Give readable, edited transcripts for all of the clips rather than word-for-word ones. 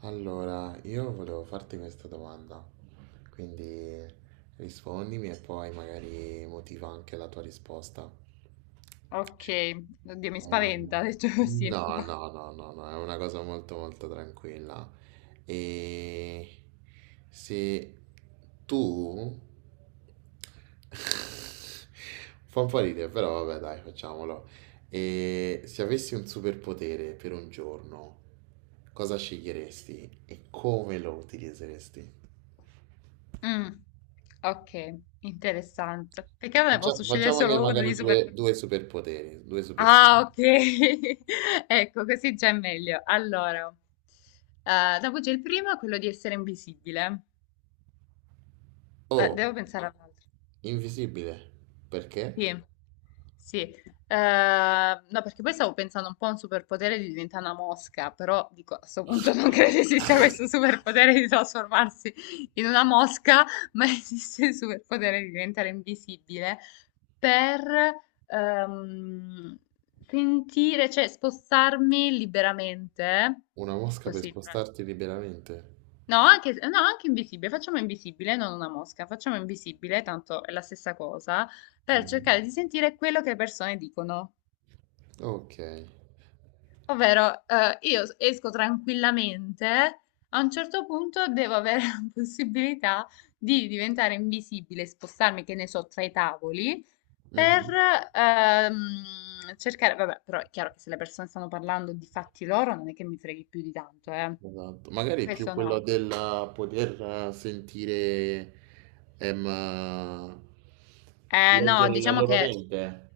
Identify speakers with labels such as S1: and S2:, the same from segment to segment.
S1: Allora, io volevo farti questa domanda, quindi rispondimi e poi magari motiva anche la tua risposta.
S2: Ok, oddio, mi
S1: Eh,
S2: spaventa, detto così.
S1: No,
S2: Vai.
S1: no, no, no, no, è una cosa molto molto tranquilla. E se tu... Fa un po' ridere, però vabbè, dai, facciamolo. E se avessi un superpotere per un giorno, cosa sceglieresti e come lo utilizzeresti?
S2: Mm, ok, interessante. Perché non ne posso scegliere
S1: Facciamone
S2: solo uno
S1: magari
S2: di super...
S1: due, due superpoteri, due
S2: Ah,
S1: superpoteri.
S2: ok. Ecco, così già è meglio. Allora, dopo c'è il primo, quello di essere invisibile. Eh,
S1: Oh,
S2: devo pensare all'altro.
S1: invisibile, perché?
S2: Sì, sì. No, perché poi stavo pensando un po' a un superpotere di diventare una mosca, però dico, a questo punto non credo esista questo superpotere di trasformarsi in una mosca, ma esiste il superpotere di diventare invisibile per ehm, sentire, cioè spostarmi liberamente,
S1: Una mosca per
S2: così.
S1: spostarti liberamente?
S2: No, anche, no, anche invisibile, facciamo invisibile, non una mosca, facciamo invisibile, tanto è la stessa cosa, per
S1: Mm.
S2: cercare di sentire quello che le persone dicono.
S1: Ok.
S2: Ovvero, io esco tranquillamente, a un certo punto devo avere la possibilità di diventare invisibile, spostarmi, che ne so, tra i tavoli, per
S1: Mhm.
S2: cercare, vabbè, però è chiaro che se le persone stanno parlando di fatti loro, non è che mi freghi più di tanto, eh.
S1: Esatto. Magari più
S2: Questo
S1: quello
S2: no.
S1: del poter sentire, ehm,
S2: No,
S1: leggere la
S2: diciamo
S1: loro
S2: che...
S1: mente.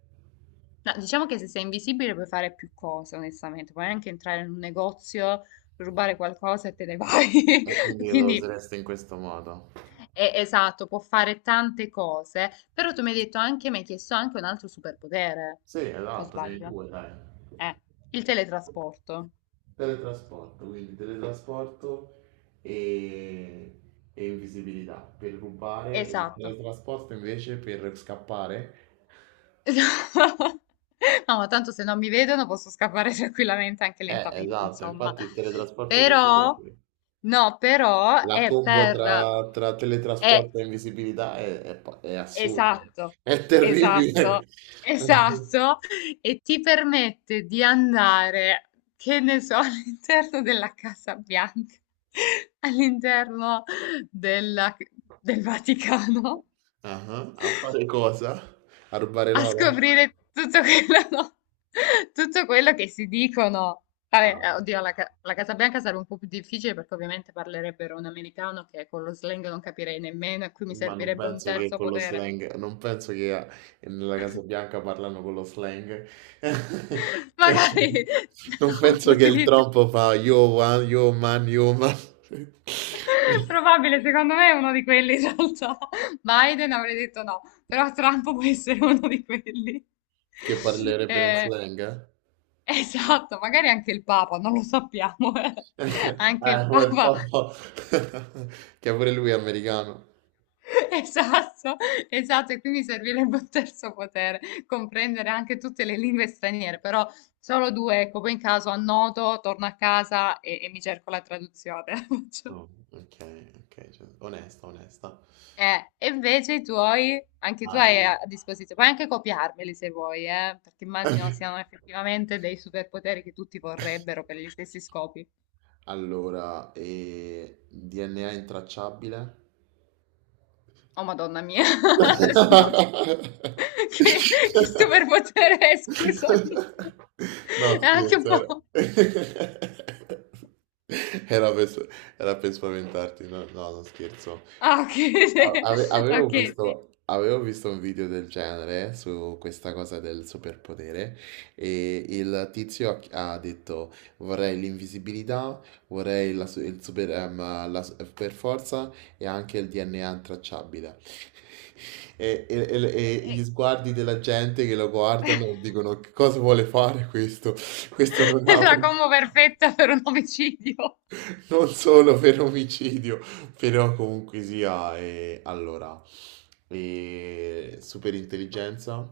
S2: No, diciamo che se sei invisibile puoi fare più cose, onestamente. Puoi anche entrare in un negozio, rubare qualcosa e te ne vai.
S1: E quindi lo
S2: Quindi,
S1: usereste in questo modo.
S2: esatto, può fare tante cose. Però tu mi hai detto anche, mi hai chiesto anche un altro superpotere.
S1: Sì,
S2: O
S1: esatto, dei
S2: sbaglio?
S1: due, dai.
S2: Eh, il teletrasporto.
S1: Teletrasporto, quindi teletrasporto e, e invisibilità per rubare, e il
S2: Esatto.
S1: teletrasporto invece per scappare.
S2: No, ma tanto se non mi vedono posso scappare tranquillamente, anche lentamente,
S1: Esatto,
S2: insomma.
S1: infatti il teletrasporto che ti
S2: Però,
S1: serve?
S2: no, però
S1: La
S2: è
S1: combo
S2: per...
S1: tra
S2: È,
S1: teletrasporto e invisibilità è è assurda,
S2: Esatto,
S1: è
S2: esatto,
S1: terribile.
S2: esatto, e ti permette di andare, che ne so, all'interno della Casa Bianca, all'interno della- del Vaticano,
S1: Ah, a fare cosa? A rubare
S2: a
S1: l'oro?
S2: scoprire tutto quello, no, tutto quello che si dicono. Vabbè,
S1: Ah,
S2: oddio, la Casa Bianca sarebbe un po' più difficile perché ovviamente parlerebbero un americano che con lo slang non capirei nemmeno e qui mi
S1: ma non
S2: servirebbe un
S1: penso che
S2: terzo
S1: con lo
S2: potere.
S1: slang, non penso che nella Casa Bianca parlano con lo slang. Penso-
S2: Magari
S1: non
S2: Trump
S1: penso che il
S2: utilizza...
S1: Trump fa yo one, yo man,
S2: Probabile, secondo me è uno di quelli in realtà. Biden avrei detto no, però Trump può essere uno di quelli.
S1: che parlerebbe nel
S2: Eh,
S1: slang, eh?
S2: esatto, magari anche il Papa, non lo sappiamo, eh. Anche il
S1: Eh, quel
S2: Papa,
S1: popolo che pure lui è americano.
S2: esatto, esatto, e quindi servirebbe un terzo potere, comprendere anche tutte le lingue straniere, però solo due, ecco, poi in caso annoto, torno a casa e mi cerco la traduzione.
S1: No, ok, ok, cioè, onesta, onesta.
S2: E invece i tuoi, anche tu hai
S1: All-
S2: a disposizione, puoi anche copiarmeli se vuoi, perché immagino siano effettivamente dei superpoteri che tutti vorrebbero per gli stessi scopi.
S1: Allora, e DNA intracciabile?
S2: Oh, Madonna mia, se no, che, che superpotere è, scusami.
S1: No,
S2: È anche un
S1: scherzo, era...
S2: po'...
S1: Era per, era per spaventarti, no, no, non scherzo.
S2: Ah, ok, sì. Ok, sì.
S1: Avevo visto un video del genere su questa cosa del superpotere e il tizio ha detto vorrei l'invisibilità, vorrei il la super forza e anche il DNA intracciabile. E
S2: Eh,
S1: gli sguardi della gente che lo
S2: eh.
S1: guardano dicono che cosa vuole fare questo? Questo non ha...
S2: La combo perfetta per un omicidio.
S1: Non solo per omicidio, però comunque sia... allora, e super intelligenza,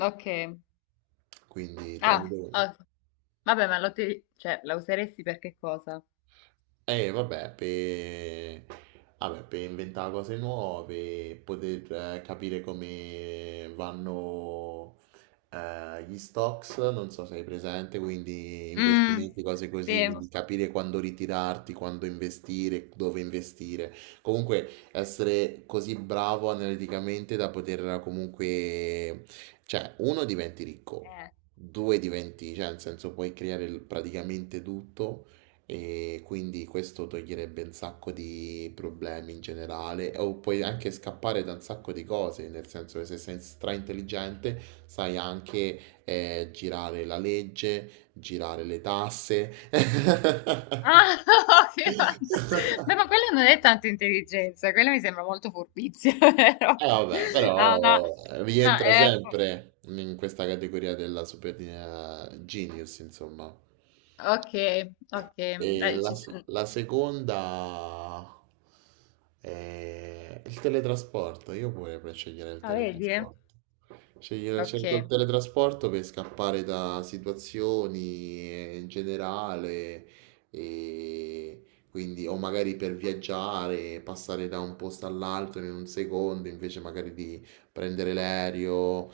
S2: Ok.
S1: quindi
S2: Ah,
S1: tramite...
S2: ok. Vabbè, ma cioè, la useresti per che cosa?
S1: Eh, vabbè, per... vabbè, per inventare cose nuove, poter capire come vanno gli stocks, non so se hai presente, quindi
S2: Mh,
S1: investimenti, cose
S2: sì.
S1: così, quindi
S2: Cos
S1: capire quando ritirarti, quando investire, dove investire. Comunque essere così bravo analiticamente da poter comunque, cioè, uno diventi ricco,
S2: eh.
S1: due diventi, cioè, nel senso puoi creare praticamente tutto. E quindi questo toglierebbe un sacco di problemi in generale, o puoi anche scappare da un sacco di cose, nel senso che se sei straintelligente sai anche girare la legge, girare le tasse.
S2: Ah, che fanta ma quella non è tanta intelligenza, quella mi sembra molto furbizia,
S1: Eh
S2: vero?
S1: vabbè,
S2: Ah, no,
S1: però
S2: no,
S1: rientra
S2: è po
S1: sempre in questa categoria della super genius, insomma.
S2: okay, okay,
S1: E
S2: dai, ci s
S1: la seconda è il teletrasporto. Io pure per scegliere il
S2: ah, vedi?
S1: teletrasporto. Scegliere, scelgo il
S2: Okay,
S1: teletrasporto per scappare da situazioni in generale, e quindi, o magari per viaggiare, passare da un posto all'altro in un secondo, invece magari di prendere l'aereo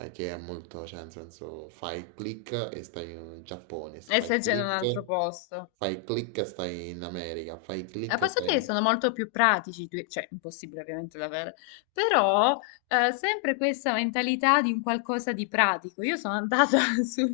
S1: che è molto, cioè, nel senso, fai click e stai in Giappone,
S2: e stai già in un altro posto.
S1: fai click e stai in America, fai
S2: A
S1: click e
S2: posso
S1: stai
S2: dire che
S1: in...
S2: sono molto più pratici, cioè impossibile ovviamente da avere, però sempre questa mentalità di un qualcosa di pratico. Io sono andata sul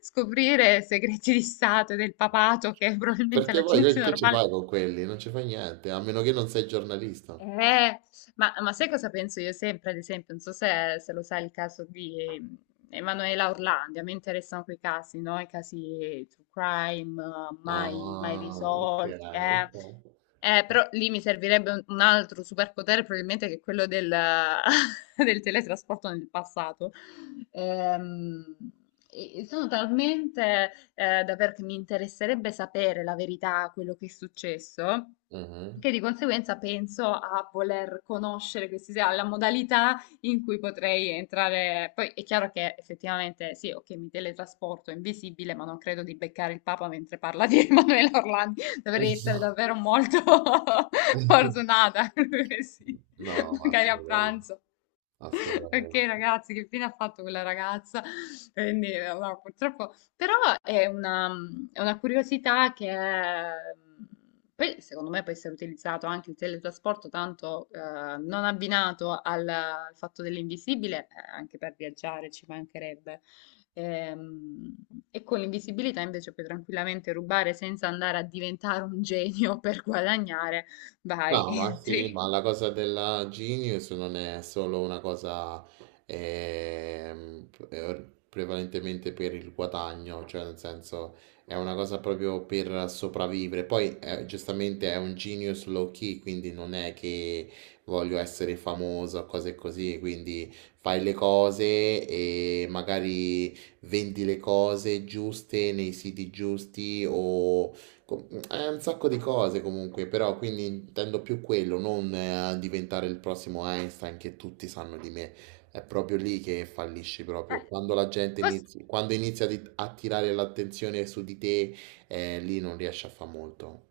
S2: scoprire segreti di Stato e del papato che probabilmente
S1: Perché
S2: la
S1: poi
S2: gente
S1: che ci
S2: normale
S1: fai con quelli? Non ci fai niente, a meno che non sei giornalista.
S2: eh, ma sai cosa penso io sempre, ad esempio, non so se lo sai il caso di Emanuela Orlandi, a me interessano quei casi, no? I casi true crime, mai, mai
S1: Ah, ok,
S2: risolti.
S1: ok.
S2: Però lì mi servirebbe un altro superpotere, probabilmente che è quello del, del teletrasporto nel passato. Ehm, e sono talmente da perché mi interesserebbe sapere la verità, quello che è successo,
S1: Mhm.
S2: che di conseguenza penso a voler conoscere questi, la modalità in cui potrei entrare. Poi è chiaro che effettivamente sì, ok, mi teletrasporto invisibile, ma non credo di beccare il Papa mentre parla di Emanuele Orlandi. Dovrei essere davvero molto fortunata. Sì,
S1: No, ma
S2: magari a
S1: assolutamente,
S2: pranzo. Ok,
S1: assolutamente.
S2: ragazzi, che fine ha fatto quella ragazza? Quindi, no, purtroppo. Però è una, è una curiosità poi, secondo me può essere utilizzato anche il teletrasporto, tanto non abbinato al fatto dell'invisibile, anche per viaggiare ci mancherebbe. Ehm, E, con l'invisibilità invece puoi tranquillamente rubare senza andare a diventare un genio per guadagnare. Vai,
S1: No, ma sì,
S2: entri.
S1: ma la cosa della Genius non è solo una cosa prevalentemente per il guadagno, cioè nel senso è una cosa proprio per sopravvivere. Poi giustamente è un Genius low key, quindi non è che voglio essere famoso o cose così, quindi fai le cose e magari vendi le cose giuste nei siti giusti o È un sacco di cose comunque, però quindi intendo più quello, non diventare il prossimo Einstein che tutti sanno di me. È proprio lì che fallisci proprio.
S2: Eh,
S1: Quando la gente
S2: posso-
S1: quando inizia a a tirare l'attenzione su di te, lì non riesci a fare molto.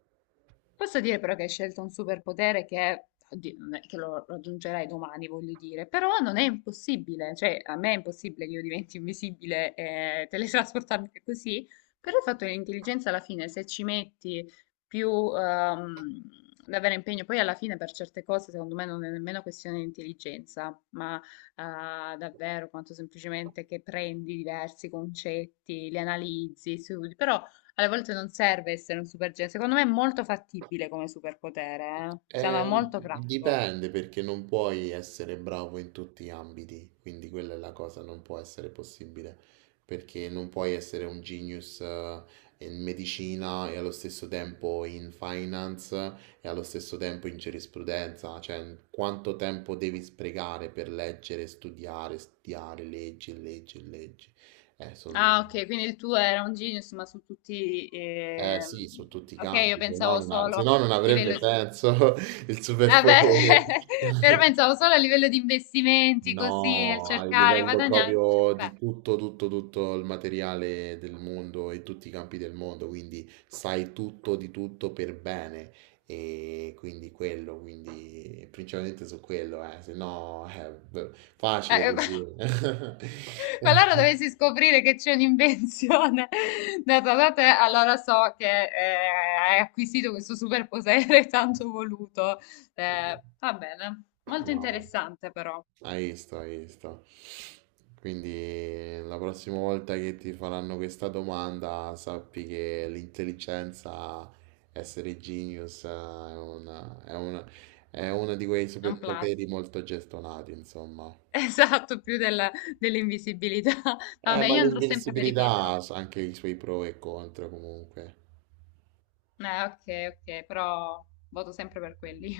S2: Posso dire però che hai scelto un superpotere che, oddio, non è che lo raggiungerai domani, voglio dire, però non è impossibile, cioè a me è impossibile che io diventi invisibile e teletrasportarmi così, però il fatto che l'intelligenza alla fine, se ci metti più ehm, davvero impegno, poi alla fine per certe cose secondo me non è nemmeno questione di intelligenza, ma davvero quanto semplicemente che prendi diversi concetti, li analizzi, studi, però alle volte non serve essere un supergenio. Secondo me è molto fattibile come superpotere, eh. Sembra molto pratico.
S1: Dipende perché non puoi essere bravo in tutti gli ambiti, quindi quella è la cosa, non può essere possibile, perché non puoi essere un genius in medicina e allo stesso tempo in finance e allo stesso tempo in giurisprudenza, cioè quanto tempo devi sprecare per leggere, studiare, studiare, leggi, e leggi, e leggi. Eh, son-
S2: Ah, ok, quindi il tuo era un genius, ma su tutti...
S1: sì, su tutti i
S2: ok, io
S1: campi, se no
S2: pensavo
S1: non,
S2: solo
S1: se
S2: a
S1: no non avrebbe
S2: livello di...
S1: senso il
S2: Ah, beh,
S1: superpotere.
S2: però pensavo solo a livello di investimenti, così, nel
S1: No, a
S2: cercare,
S1: livello
S2: guadagnare, dicevo,
S1: proprio di
S2: beh.
S1: tutto, tutto, tutto il materiale del mondo e tutti i campi del mondo, quindi sai tutto di tutto per bene e quindi quello, quindi principalmente su quello, se no è facile
S2: Eh, eh,
S1: così.
S2: Qualora dovessi scoprire che c'è un'invenzione data da te, allora so che hai acquisito questo superpotere tanto voluto. Va bene, molto
S1: No.
S2: interessante però,
S1: Hai visto, hai visto. Quindi la prossima volta che ti faranno questa domanda, sappi che l'intelligenza, essere genius, è una, è uno di quei
S2: è un plus.
S1: superpoteri molto gestonati, insomma.
S2: Esatto, più dell'invisibilità. Vabbè,
S1: Ma
S2: io andrò sempre per i
S1: l'invincibilità
S2: miei però.
S1: ha anche i suoi pro e contro comunque.
S2: Eh, ok, ok, però voto sempre per quelli.